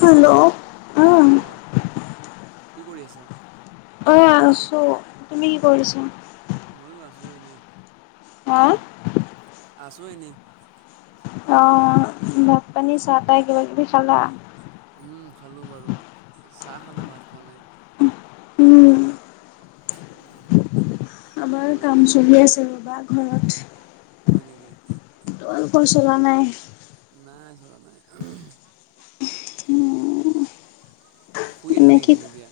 Hello উম hello অ কি কৰি আছা? অ আছো, তুমি কি কৰি আছা? ময়ো আছো এনেই। আহ [unintelligible] আহ ভাত পানী চাহ তাহ কিবা কিবি খালা? উম খালো বাৰু চাহ খালো ভাত খোৱা নাই। উম উম আমাৰ কাম চলি আছে ৰ'বা ঘৰত। হয় নেকি? তোমালোকৰ চলা নাই। নাই, চলা নাই শুই আছা এনে নেকি কি, তুমি এতিয়া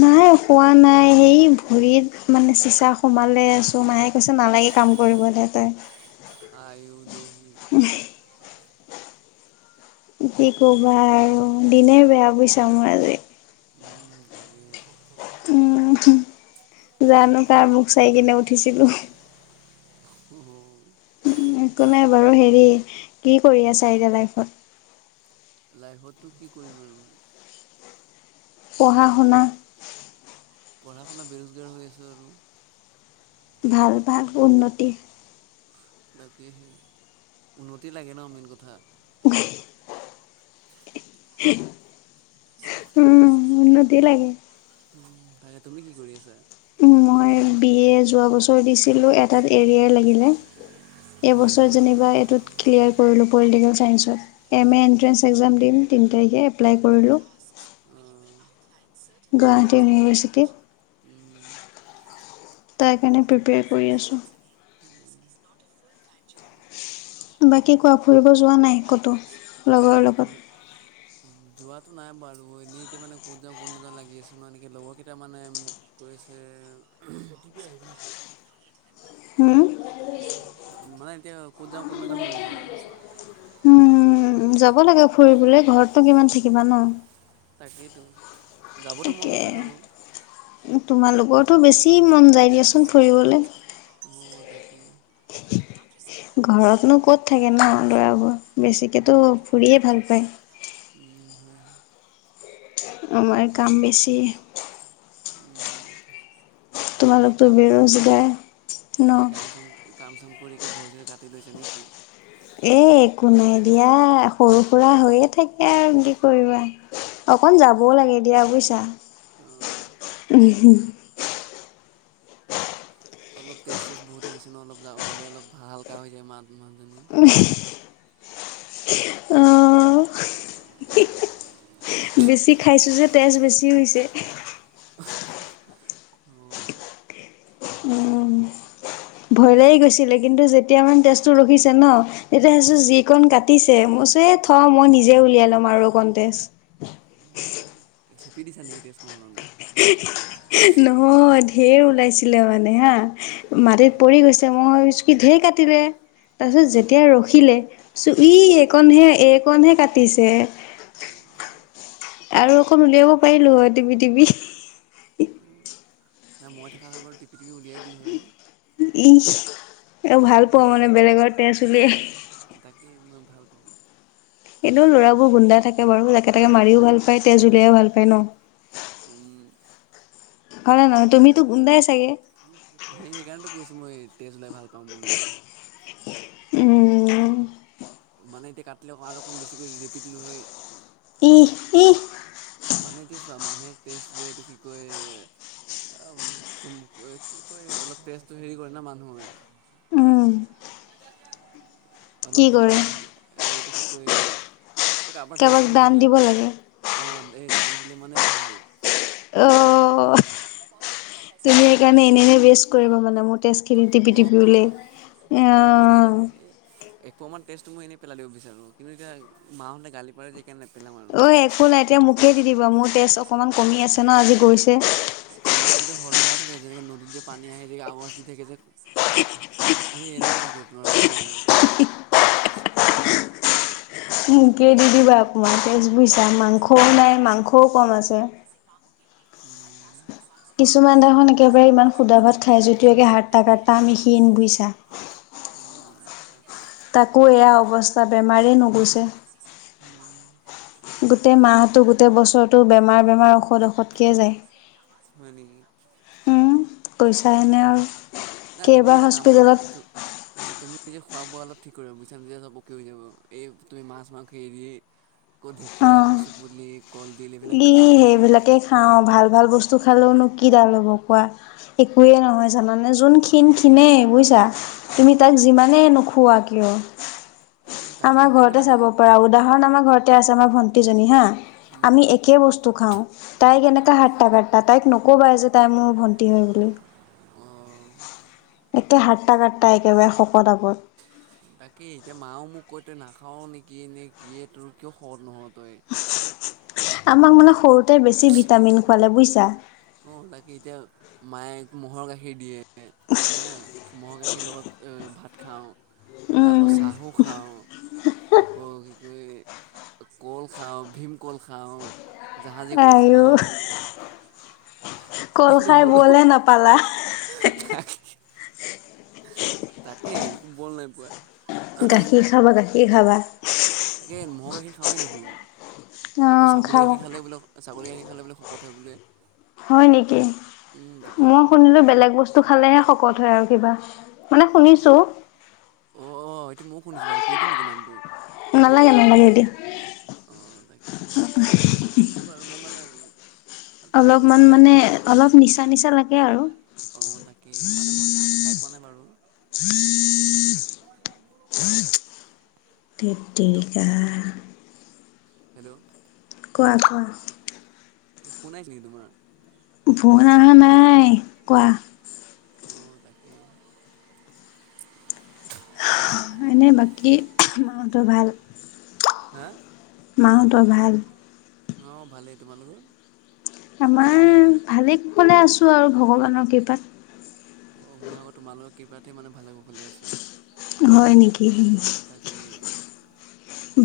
নাই খোৱাদ নাই সেই ভৰিত মানে চিচা সোমালে আছো মায়ে কৈছে নালাগে কাম কৰিব দে তই। আয়ো দেহী। কি কে ক'বা আৰু দিনে বেয়া বুইছা মোৰ আজি। উম তাকে উম জানো ভা কাৰ মুখ চাই কিনে উঠিছিলো। অ একো নাই বাৰু, হেৰি কি কৰি আছা এতিয়া লাইফত? লাইফতটো কি কৰিম আৰু। পঢ়া শুনা। পঢ়া শুনা বেৰোজগাৰ হৈ আছো আৰু। ভাল ভাল উন্নতি তাকে সে উন্নতি লাগে ন মেইন কথা [unintelligible] দিলে গে। উ তাকে, তুমি কি কৰি আছা? মই বি এ যোৱা বছৰ দিছিলো এটাত এৰিয়ে লাগিলে হয় এইবছৰ নেকি যেনিবা এইটোত ক্লিয়াৰ কৰিলো। পলিটিকেল ছাইসত এম এ এণ্ট্ৰেস এক্সাম দিম তিনি তাৰিখে এপ্লাই কৰিলোঁ। উম গুৱাহাটী ইউনিভাৰ্চিটিত উম তাৰ কাৰণে প্ৰিপেয়াৰ কৰি আছোঁ। [inaudible] বাকী কোৱা, ফুৰিব যোৱা নাই ক'তো, লগৰ লগত? যোৱাটো নাই বাৰু। অ'! এনেই এতিয়া মানে, ক'ত যাওঁ, ক'ত নাযাওঁ লাগি আছে। নহয় এনেকে, লগৰকেইটা মানে, মোক কৈছে। [unintelligible] আহিব নেকি? হুম, মানে, এতিয়া ক'ত যাওঁ, ক'ত নাযাওঁ হৈ আছে। [inaudible] উম, যাব লাগে ফুৰিবলে, ঘৰতনো কিমান থাকিবা ন'। তাকেতো। তাকে, তোমালোকৰতো বেছি মন যায়, দিয়াচোন ফুৰিবলে। অ'! তাকে। ঘৰতনো ক'ত থাকে ন ল'ৰাবোৰ বেছিকেতো ফুৰিয়ে ভাল পায়। উম, হয়। আমাৰ কাম বেছি। [unintelligible] উম। তোমালোকটো বেৰোজগাৰ ন। পুৰিকে ভৰি-চৰি কাটি লৈছে নেকি? এ, একো নাই দিয়া। সৰু খুৰা হৈয়ে থাকে আৰু কি কৰিবা অকণ যাবও লাগে দিয়া বুইছা। অঁ [unintelligible] অলপ তেজ-চেজ বহুত হৈ গৈছে ন'! অলপ গ'লে, অলপ হাল্কা হৈ যায়, ইমান। [unintelligible] অ'! [unintelligible] [unintelligible] বেছি খাইছোঁ যে, তেজ বেছি হৈছে। [unintelligible] উম তাকে ভয় লাগি গৈছিলে। কিন্তু, যেতিয়া মানে, তেজটো ৰখিছে ন' তেতিয়া, যিকণ কাটিছে মচি থওঁ মই নিজে উলিয়াই ল'ম আৰু কণ তেচ। চেপি দিছা নেকি তেজকণ উলাওতে নহয় ঢেৰ ওলাইছিলে মানে হা মাটিত অ', পৰি গৈছে মই ভাবিছোঁ ঢেৰ কাটিলে তাৰপিছত উম, যেতিয়া ৰখিলে চাইছোঁ ই অ', এইকণহে-এইকণহে কাটিছে। উম আৰু অকণ উলিয়াব পাৰিলোঁ হয় টিপি-টিপি অ', নাই মই থকা হয় বাৰু টিপি-টিপি উলিয়াই দিলোঁ হয়। ইস, এ উম, ভাল পোৱা এনে মানে বেলেগৰ তেজ উলিয়াই। এই মই ভাল পাওঁ। এনেও ল'ৰাবোৰ গুন্দা থাকে বাৰু জাকে তাকে মাৰিও ভাল পায় তেজ উলিওৱাই ভাল পায় ন'? উম। হয়নে নহয় তুমিতো গুন্দাই আছিলা সেই সেইকাৰণটো কৈছোঁ মই তেজ ওলাই ভাল পাওঁ বুলি। উম। মানে এতিয়া কাটিলেওঁ আৰু অকণমান বেছিকৈ ৰেপি দিলো হয় ইহ-ইহ। মানে এতিয়া চোৱা মানে মানুহে তেজ যে এইটো কি কয় অ' তম কি কয় অলপ তেজটো হেৰি কৰে ন' মানুহে উম কি অলপ কৰে কাৰোবাক এইটো কি কয় এই কাৰোবাৰ তেজ কাৰোবাক কমি দান থাকিলে, দিব লাগে অ' এই দান দিলে মানে ভাল। অ' তুমি সেইকাৰণে এনে-এনে ৱেষ্ট কৰিবা মানে মোৰ তেজ খিনি অ', টিপি-টিপি উলায়। [unintelligible] এক পোৱা মান তেজটো মই এনেই পেলাই দিব বিচাৰোঁ, কিন্তু এতিয়া মাহঁতে গালি পাৰে যে সেইকাৰণে নেপেলাওঁ আৰু। ঐ একো নাই এতিয়া মোকে দি দিবা মোৰ তেজ অকমান কমি আছে ন' আজি এ গৈছে। তোমাৰ গোটেই সল সলাই থাকে যেনেকৈ নদীত যে পানী আহে যে আৱাজ দি থাকে যে। এই এনেইকেই থাকে তোমাৰ মোকে দি দিবা অকণমান তেজ বুইছা মাংসও নাই মাংসও কম আছে। উ। কিছুমান দেখুন একেবাৰে ইমান সুদা ভাত খায় যদিও একে হাত্তা কাটা আমি ক্ষীণ বুজিছা। উম, তাকো এয়া অৱস্থা বেমাৰেই নুগুছেে। নানি [unintelligible] গোটেই মাহটো গোটেই বছৰটো বেমাৰ বেমাৰ ঔষধ ঔষধকেই যায়। শ [unintelligible] উম তাক কৈছাহেনে আৰু নাই তুমি কেইবাৰ এটা কাম কৰিবা হস্পিটেলত তুমি। এই যে খোৱা বোৱা অলপ ঠিক কৰিবা বুজিছানে তেতিয়া [unintelligible] হৈ যাব এই তুমি মাছ মাংস এৰি ক ঢেকীয়া অঁ কচুপুলি ই সেইবিলাকে খাও ভাল ভাল বস্তু খালেও নো কি কিডা ল'ব কোৱা একোৱে নহয় জানানে যোন ক্ষিণ ক্ষিণে বুইছা তুমি তাক অঁ যিমানেই নোখোৱা কিয় অঁ তাকে আমাৰ সেইকাৰণে ঘৰতে মানে চাব পাৰা উদাহৰণ আমাৰ ঘৰতে আছে আমাৰ ভন্টিজনী হা উম আমি এক বসু খাওঁ তাইক এনেকা সাটা কটা তাইক নকবা যে তাই মোৰ ভন্টি হয় বুলি। অঁ একে হাট্টা কাট্টি একেবাৰে শকত আগত বাকি এতিয়া মাও মোক কয় তই নাখাও নেকি এ নে কি তোৰ কিয় শকত নহ'ল আমাক মানে সৰুতে বেছি ভিটামিন খুৱালে বুজিছা। অ', তাকে এতিয়া মায়ে ম'হৰ গাখীৰ দিয়ে হ ম'হৰ গাখীৰ লগত ভাত খাওঁ তাৰপা চাহো খাওঁ। আকৌ কি ক কল খাওঁ, ভীম কল খাওঁ। জাহাজী কল আইও খাওঁ কল খাই বলে নাপালা। ত। তাকেই একো বল নাই পোৱা গাখীৰ খাবা গাখীৰ খাবা তাকে ম'হৰ গাখীৰ খাওঁৱেই দেখোন আকৌ অ' ছাগলী খাবা গাখীৰ খালে বোলে ছাগলী গাখীৰ খালে বুলি শকত হয় বোলে। হয় নেকি তাকেই মই শুনিলো বেলেগ বস্তু খালেহে ক'ত হয় আৰু কিবা মানে শুনিছো। অ অ এইটো মই শুনিছোঁ বাৰু কৈতো নেকি নামটো নালাগে নালাগে দিয়া। অ তাকে সেনেকেইটা শুনিছোঁ বাৰু মই মানে ট্ৰাই কৰি অলপমান চোৱা নাই মানে বাৰু অলপ নিচা নিচা লাগে আৰু অঁ তাকেই মানে মই খাই পোৱা নাই বাৰু ধেৎ হেল্ল' তেৰিকা। হেল্ল' কোৱা কোৱা কি ফোন আহছ নি তোমাৰ? ফোন অহা নাই, কোৱা। অঁ তাকে হয়নে বাকী মাহতৰ ভাল হে। মাহঁতৰ ভাল। অ ভালেই তোমালোকৰ আমাৰ ভালে কুশলে আছো আৰু ভগৱানৰ কৃপাত। অ', মই আকৌ তোমালোকৰ কৃপাতে মানে ভালে কুশলে আছো। হয় নেকি তাকে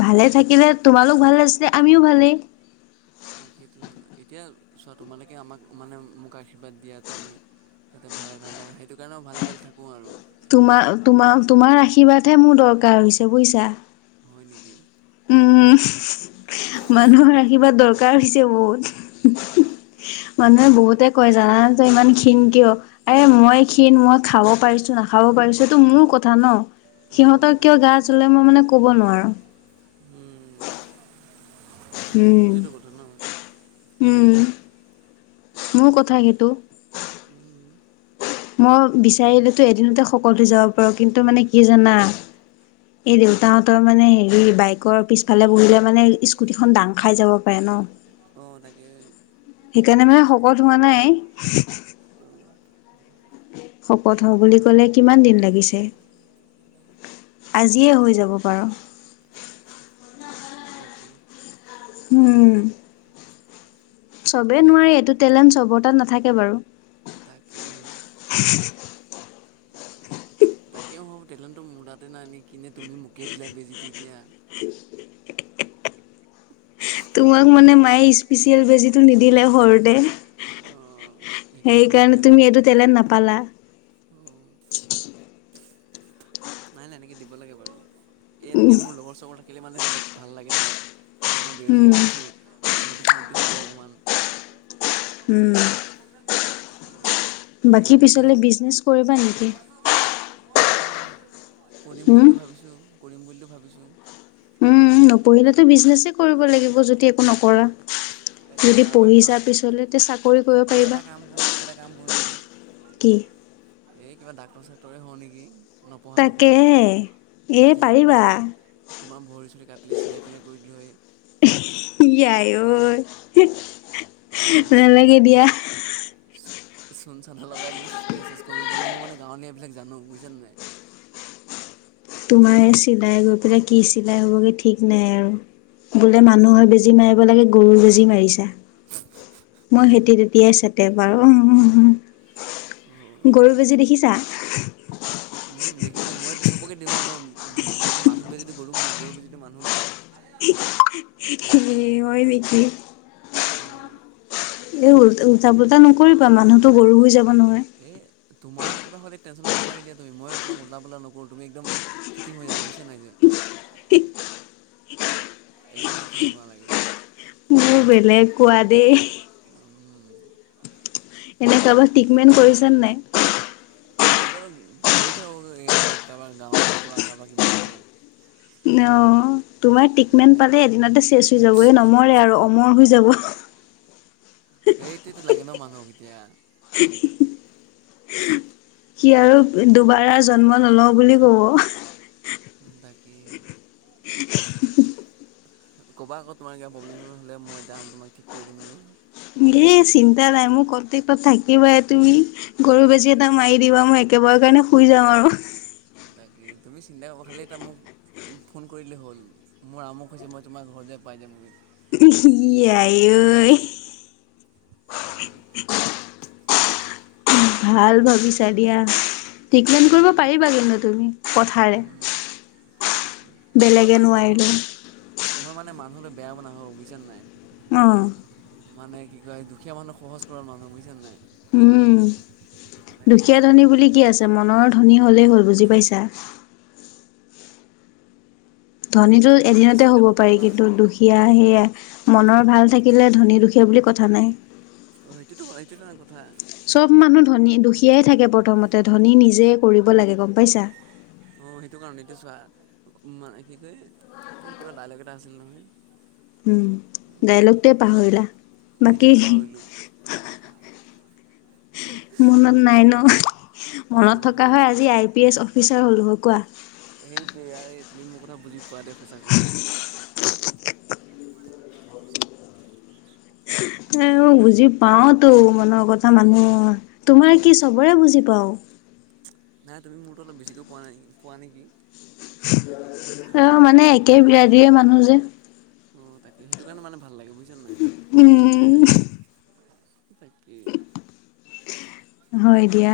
ভালে থাকিলে তোমালোক ভালে আছিলে আমিও ভালেই তাকেটো, এতিয়া চোৱা তোমালোকে আমাক মানে মোক আশীৰ্বাদ দিয়া তুমি। [inaudible] তাতে ভালে ভাল থাকা সেইটো কাৰণেও ভালে ভাল থাকো আৰু তোমাৰ, তোমাৰ, তোমাৰ আশীৰ্বাদহে মোৰ দৰকাৰ হৈছে বুজিছা। হয় নেকি? উম' মানুহৰ আশীৰ্বাদ দৰকাৰ হৈছে বহুত। [unintelligible] মানুহে বহুতে কয় জানান, তই ইমান ক্ষীণ কিয়? এ মই ক্ষীণ মই, খাব পাৰিছো নাখাবও পাৰিছো, এইটো মোৰ কথা ন। অ সিহঁতৰ কিয় গা তাকেতো জলে মই মানে কব নোৱাৰো। [unintelligible] উম সেইটোৱেই কথা ন। [unintelligible] উম' মোৰ তাকেই কথা সেইটো। [unintelligible] উম মই বিচাৰিলেতো এদিনতে সকলো যাওঁ। কিন্তু মানে কি জানা। এই কি দেউতাহঁতৰ মানে হেৰি। কি বাইকৰ পিছফালে বহিলে মানে স্কুটিখন দাং খাই যাব পাৰে ন অ তাকে সেইকাৰণে মানে শকত হোৱা নাই। [unintelligible] শকত হও বুলি কলে কিমান দিন লাগিছে আজিয়ে হৈ যাব পাৰ। [unintelligible] তাকে। উম চবে তাকে আকৌ নোৱাৰে এইটো টেলেণ্ট চবৰ তাত নাথাকে বাৰু [unintelligible] অহ' তাকে হে। টেলেনটো মোৰ তাতে নাই নেকি। নে তুমি মোকে দিলা বেজীটো এতিয়া। [unintelligible] তোমাক মানে, মায়ে স্পেচিয়েল বেজিটো নিদিলে সৰুতে। অ [unintelligible] সেইকাৰণে তুমি এইটো টেলেণ্ট নাপালা। অ [unintelligible] নাই, নাই এনেকে দিব লাগে বাৰু। এই এনেকে মোৰ লগৰ চগৰ। শিকিলে মানে অলপ ভাল লাগে নহয়, এতিয়া মই উম বেৰোজগাৰ আছো। উন্নতি চন্নতি হ'ব অকণমান। [unintelligible] উম'। [unintelligible] [unintelligible] বাকী উন্নতি হ'ল পিছলৈ বিজনেছ কৰিবা নেকি? [unintelligible] তাকেই কৰিম উম বুলিও ভাবিছোঁ, কৰিম বুলি ভাবিছোঁ। উম' নপঢ়িলেতো বিজনেছে কৰিব লাগিব যদি একো নকৰা। [unintelligible] তাকে যদি তাৰ বাহিৰে পঢ়িছা, নহয় পিছলে তে চাকৰি কৰিব এই পাৰিবা। এটা কাম কৰোঁ নেকি এটা কাম [unintelligible] কৰোঁ নেকি কি এই কিবা ডাক্তৰ চাক্তৰে হওঁ নেকি তাকে হে। যেনেকে তোমাৰ, তোমাৰ ভৰি চৰি কাটিলৈ চিলাই লাই কৰি দিলো হয়। ই আই ঐ আকৌ কি কয় নেলাগে দিয়া। [unintelligible] চূণ চানা লগাই দিলে তেজ সেজ কমিব ন মই মানে গাঁৱলীয়া এইাবিলাক জানো বুজিছানে নাই। [unintelligible] তোমাৰ চিলাই গৈ পেলাই কি চিলাই হ'বগে ঠিক নাই আৰু। বোলে মানুহৰ বেজি মাৰিব লাগে গৰুৰ বেজি মাৰিছা। মই খেতি তেতিয়াই চাতে বাৰু। অঁ [unintelligible] গৰু বেজি দেখিছা? উম দেখিছোঁ মই চবকে দিওঁ না মই মানে মানুহ বেজীটো গৰুক দিওঁ গৰু বেজিটো মানুহক দিওঁ। [unintelligible] এ, হয় নেকি? [unintelligible] অ এ উল-উলটা পোলটা নকৰিবা, মানুহতটো গৰু হৈ যাব। নহয়। এ তোমাৰ। কিবা হ'লে টেনচন ল'ব নালাগে দিয়া তুমি। মই তোমাক উলতা পোলতা নকৰোঁ, তুমি একদম ফিটিং হৈ যাবা বুজিছা নাই যে। একদম ঠু মন লাগে। বেলেগ কোৱা দেই। উম। এনে কাৰোবাক ট্ৰিকমেন কৰিছে নে নাই। এনেই বাৰু গৈ থাকো এ কাৰোবাৰ গাঁৱত কিবা কাৰবাৰ কিবা হলে। অঁ তোমাৰ ট্ৰিটমেণ্ট মানে পালে এদিনাতে চেচ হৈ যাব নমৰে আৰু অমৰ হৈ। যাব। এইটোতো লাগে ন মানুহ এতিয়া। [unintelligible] সি আৰু দুবাৰা জন্ম নলও বুলি কব। বাকী ক'বা আকৌ তোমাৰ কিবা প্ৰব্লেম চব্লেম হ'লে মই যাম তোমাক ঠিক কৰি দিমগৈ। ইয়ে চিন্তা নাই মোৰ কতে [unintelligible] থাকিবাই তুমি গৰু বেজি এটা উম। মাৰি দিবা মই একেবাৰৰ কাৰণে শুই যাওঁ আৰু বাকী তুমি চিন্তা [unintelligible] খালি মোক ফোন কৰিদিলেই হ'ল মোৰ আমোক হৈছে মই তোমাৰ ঘৰ যে পাইজামগে। ই আই ঐ অঁ ভাল ভাবিছা দিয়া। ট্ৰীকমেণ্ট কৰিব তাকে পাৰিবা জানো তুমি কথাৰে? মই বেলেগে মানে নোৱাৰিলেও। মানুহ হলে বেয়া বনাঙ বুজিছা নাই অ', মানে কি কয় দুখীয়া মানুহ সহজ সৰল মানুহ বুজিছা নে নাই? উম। তাকে দুখীয়া ধনী বুলি কি আছে মনৰ ধনী হলেই হল বুজি পাইছা। ধনীটো এদিনতে চিন্তা হ'ব পাৰি নকৰোঁ না কিন্তু মই দুখীয়া সেয়া মনৰ ভাল থাকিলে ধনী দুখীয়া বুলি কথা নাই। অ, সেইটোতো হয় এইটো এটা চব মানুহ ধনী দুখীয়াই থাকে প্ৰথমতে ধনী নিজে কৰিব লাগে গম পাইছা। অ সেইটো কাৰণ এটো চোৱা মানে কি কয় এ কিবা দাইলক এটা আছিল নহয়? উম, ডাইলগটোৱে পাহৰিলা বাকী সেইটোতো পাহৰিলোঁ মনত নাই ন' মনত মনত থকা নাই হয় মানে আজি আই পি এছ অফিচ [unintelligible] কোৱা? সেইটোৱে আৰে তুমি মোৰ কথা বুজি পোৱা দে সঁচাকৈয়ে। এ বুজি পাওতো মনৰ কথা মানুহ তোমাৰ কি চবৰে বুজি পাও। নাই তুমি মোৰটো অলপ বেছিকৈ পোৱা নাই পোৱা নেকি? অ, মানে একে বিৰাদিয়ে মানুহ যে। অ তাকে সেইটো কাৰণে মানে ভাল লাগে বুজি উম তাকে। হয় দিয়া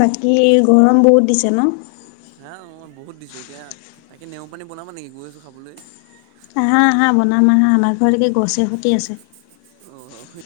বাকী গৰম বহুত দিছে ন? হা অ, বহুত দিছে এতিয়া তাকে নেমু পানী বনাব নেকি গৈ আছোঁ খাবলৈ? আহা -আহা বনাম আহা আমাৰ ঘৰ লেইকে গছে খতি আছে। [unintelligible]